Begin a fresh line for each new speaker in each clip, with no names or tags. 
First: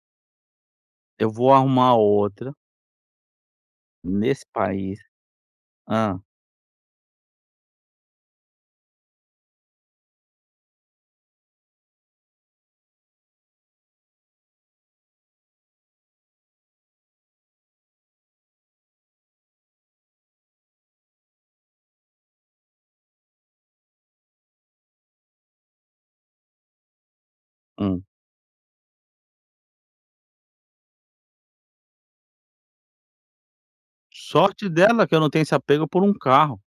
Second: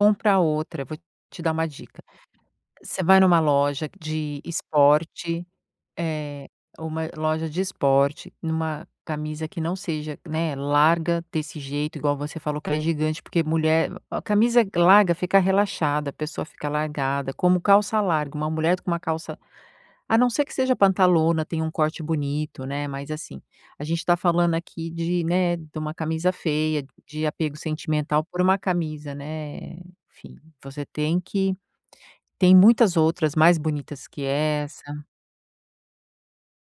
Compra outra, vou
Eu
te
vou
dar uma
arrumar
dica:
outra
você vai numa loja de
nesse país.
esporte,
Hã.
eh, uma loja de esporte, numa camisa que não seja, né, larga desse jeito igual você falou que é gigante porque mulher, a camisa larga fica relaxada, a pessoa fica largada, como calça larga, uma mulher com uma calça a não ser que seja pantalona, tenha um corte bonito, né, mas, assim, a gente tá falando aqui de, né, de uma camisa feia, de apego
Hum.
sentimental por uma camisa, né, enfim, você tem que tem muitas outras mais bonitas que
Sorte
essa
dela que eu não tenho esse apego por um carro.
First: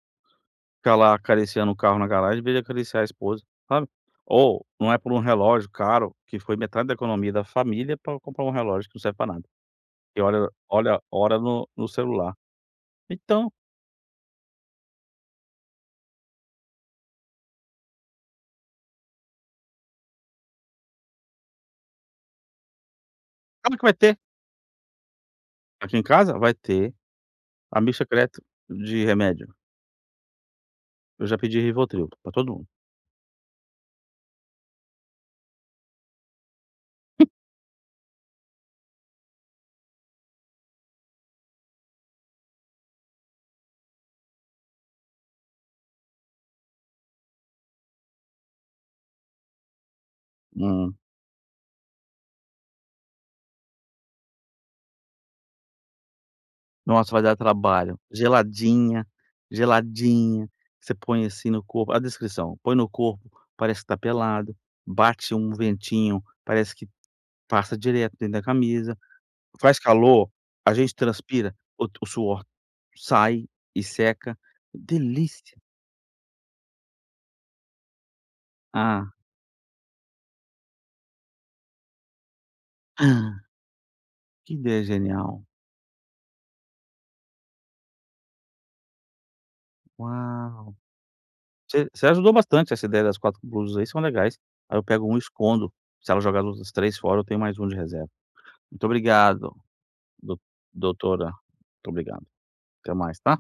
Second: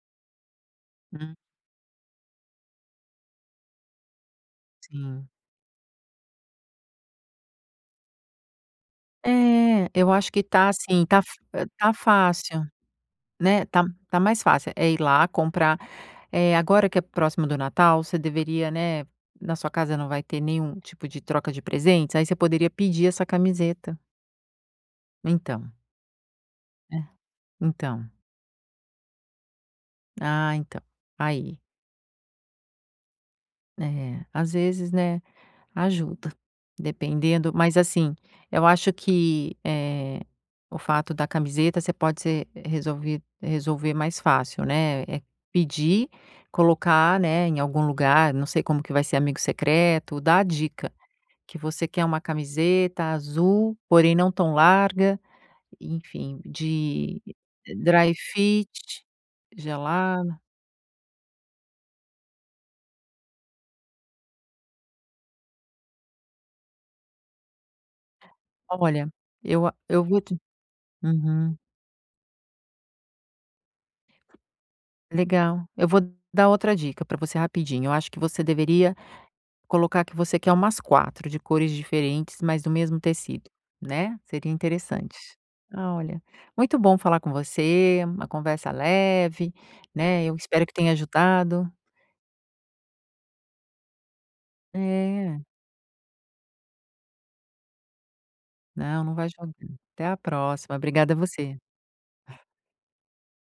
Ficar lá
Hum.
acariciando um carro na garagem em vez de acariciar a esposa, sabe. Ou, não é por um
Sim.
relógio caro, que foi metade da economia da família para comprar um relógio que não serve para nada,
É, eu
que
acho que
olha
tá,
olha
assim, tá f
hora no no
tá
celular.
fácil,
Então
né, tá tá mais fácil, é ir lá comprar, eh, agora que é próximo do Natal você deveria, né, na sua casa não vai ter nenhum tipo de troca de presentes, aí você poderia pedir essa
Sabe o que vai
camiseta.
ter?
Então.
Aqui em casa, vai ter
É,
"amigo
então.
secreto de remédio".
Ah, então,
Eu já
aí.
pedi Rivotril para todo mundo.
É, às vezes, né, ajuda. Dependendo mas assim, eu acho que, eh, o fato da camiseta você pode ser resolvi resolver mais fácil, né, é pedir, colocar, né, em algum lugar, não sei como que vai ser amigo secreto, dar dica,
Hum.
que você quer uma camiseta azul porém não tão larga, enfim,
Nossa,
de
vai dar trabalho.
dry fit,
Geladinha,
gelada
geladinha. Você põe assim no corpo a descrição, põe no corpo, parece que está pelado, bate um ventinho, parece que passa direto dentro da camisa,
Olha eu a
faz
eu vo
calor,
te
a gente transpira,
uhum
o to suor sai e seca. Delícia!
Legal, eu vou dar outra dica para você rapidinho, eu acho que você deveria
Ah.
colocar que você quer umas 4, de cores diferentes, mas do mesmo
Hã.
tecido, né, seria
Que ideia
interessante.
genial.
Olha, muito bom falar com você, uma conversa leve, né, eu espero que
Uau!
tenha ajudado
Você você ajudou bastante, essa ideia das 4 blusas aí são legais, aí eu pego 1 e
É.
escondo. Se ela jogar a luz as 3 fora, tenho mais 1 de reserva. Muito
Não, não vai jogar.
obrigado,
Até a
do
próxima, obrigada
doutora.
você.
Muito obrigado. Até mais, tá?